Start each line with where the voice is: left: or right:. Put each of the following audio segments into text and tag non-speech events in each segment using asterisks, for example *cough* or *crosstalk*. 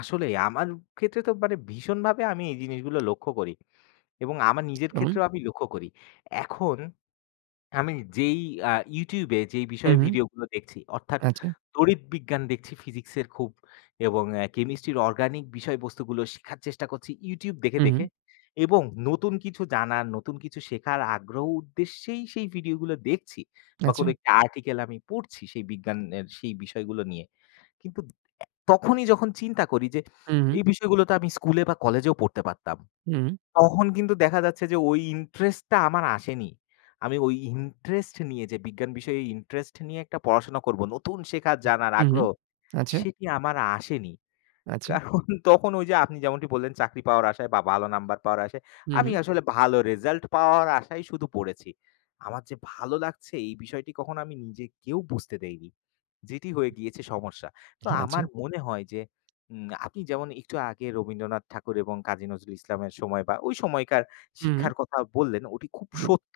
left: আসলেই, আমার ক্ষেত্রে তো মানে ভীষণভাবে আমি এই জিনিসগুলো লক্ষ্য করি। এবং আমার নিজের
right: যেমন?
left: ক্ষেত্রেও আমি লক্ষ্য করি। এখন আমি যেই আ YouTube-এ যেই বিষয়ে
right: হুম, হুম।
left: ভিডিওগুলো দেখছি অর্থাৎ
right: আচ্ছা।
left: তড়িৎ বিজ্ঞান দেখছি Physics-এর খুব। এবং Chemistry-র Organic বিষয়বস্তুগুলো শেখার চেষ্টা করছি YouTube দেখে,
right: হুম, হুম।
left: দেখে। এবং নতুন কিছু জানার, নতুন কিছু শেখার আগ্রহ উদ্দেশ্যেই সেই ভিডিওগুলো দেখছি। বা কোন
right: আচ্ছা।
left: একটা article আমি পড়ছি সেই বিজ্ঞানের সেই বিষয়গুলো নিয়ে। কিন্তু তখনই যখন চিন্তা করি যে
right: হু, উ
left: এই বিষয়গুলো তো আমি স্কুলে বা কলেজেও পড়তে পারতাম।
right: হু, উ
left: তখন কিন্তু দেখা যাচ্ছে যে ওই interest-টা আমার আসেনি। আমি ওই interest নিয়ে যে বিজ্ঞান বিষয়ে interest নিয়ে একটা পড়াশোনা করব, নতুন শেখার জানার
right: হু, হু।
left: আগ্রহ।
right: আচ্ছা।
left: সেটি আমার আসেনি।
right: আচ্ছা।
left: কারন তখন ওই যে আপনি যেমনটি বললেন চাকরি পাওয়ার আশায় বা ভালো number পাওয়ার আশায়,
right: হু,
left: আমি
right: হু।
left: আসলে ভালো result পাওয়ার আশায় শুধু পড়েছি। আমার যে ভালো লাগছে এই বিষয়টি কখনো আমি নিজেকেও বুঝতে দেইনি, যেটি হয়ে গিয়েছে সমস্যা। তো আমার
right: আচ্ছা।
left: মনে হয় যে উম আপনি যেমন একটু আগে রবীন্দ্রনাথ ঠাকুর এবং কাজী নজরুল ইসলামের সময় বা ওই সময়কার
right: হু, উ
left: শিক্ষার কথা বললেন ওটি খুব
right: জি।
left: সত্য।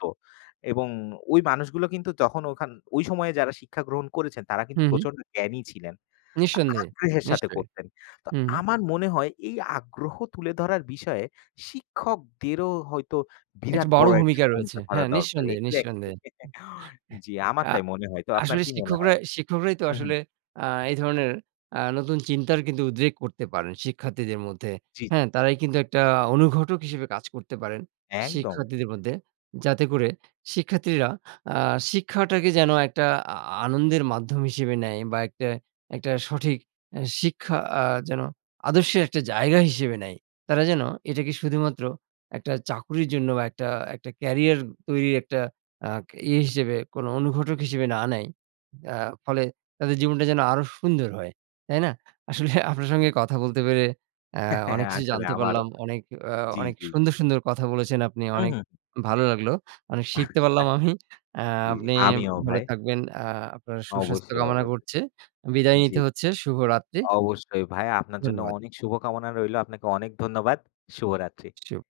left: এবং ওই মানুষগুলো কিন্তু যখন ওখান ওই সময়ে যারা শিক্ষা গ্রহণ করেছেন তারা
right: হু,
left: কিন্তু
right: হু।
left: প্রচণ্ড জ্ঞানী ছিলেন,
right: নিঃসন্দেহে।
left: আগ্রহের সাথে
right: নিশ্চয়ই।
left: করতেন। তো
right: হু, হু।
left: আমার মনে হয় এই আগ্রহ তুলে ধরার বিষয়ে শিক্ষকদেরও হয়তো
right: একটা
left: বিরাট
right: বড়
left: বড় একটা
right: ভূমিকা রয়েছে।
left: ভূমিকা ধরা
right: হ্যাঁ,
left: দরকার।
right: নিঃসন্দেহে,
left: Exactly!
right: নিঃসন্দেহে।
left: *chuckles* জ্বী, আমার
right: আ
left: তাই মনে হয়। তো আপনার
right: আসলে
left: কি মনে
right: শিক্ষকরা
left: হয়?
right: শিক্ষকরাই তো
left: হুম, হুম।
right: আসলে আ এই ধরনের আ নতুন চিন্তার কিন্তু উদ্রেক করতে পারেন শিক্ষার্থীদের মধ্যে।
left: জ্বী।
right: হ্যাঁ? তারাই কিন্তু একটা অনুঘটক হিসেবে কাজ করতে পারেন
left: একদম।
right: শিক্ষার্থীদের মধ্যে। যাতে করে শিক্ষার্থীরা আ শিক্ষাটাকে যেন একটা আ আনন্দের মাধ্যম হিসেবে নেয় বা একটা, একটা সঠিক শিক্ষা আ যেন আদর্শের একটা জায়গা হিসেবে নেয়। তারা যেন এটাকে শুধুমাত্র একটা চাকরির জন্য বা একটা একটা ক্যারিয়ার তৈরির একটা আ ই হিসেবে কোন অনুঘটক হিসেবে না নেয়। আ ফলে তাদের জীবনটা যেন আরও সুন্দর হয়। তাই না? আসলে আপনার সঙ্গে কথা বলতে পেরে অ্যা অনেক
left: *chuckles*
right: কিছু
left: আসলে
right: জানতে
left: আমারও।
right: পারলাম। অনেক,
left: জ্বী,
right: অনেক
left: জ্বী, জ্বী।
right: সুন্দর, সুন্দর কথা বলেছেন আপনি।
left: হু,
right: অনেক
left: হু।
right: ভালো লাগলো। অনেক শিখতে পারলাম আমি।
left: *chuckles*
right: অ্যা
left: জ্বী।
right: আপনি
left: আমিও
right: ভালো
left: ভাই।
right: থাকবেন। আ আপনার সুস্বাস্থ্য
left: অবশ্যই,
right: কামনা
left: অবশ্যই।
right: করছে। বিদায়
left: জ্বী।
right: নিতে হচ্ছে। শুভরাত্রি।
left: অবশ্যই ভাই, আপনার জন্য
right: ধন্যবাদ।
left: অনেক শুভকামনা রইল। আপনাকে অনেক ধন্যবাদ। শুভরাত্রি।
right: শুভ।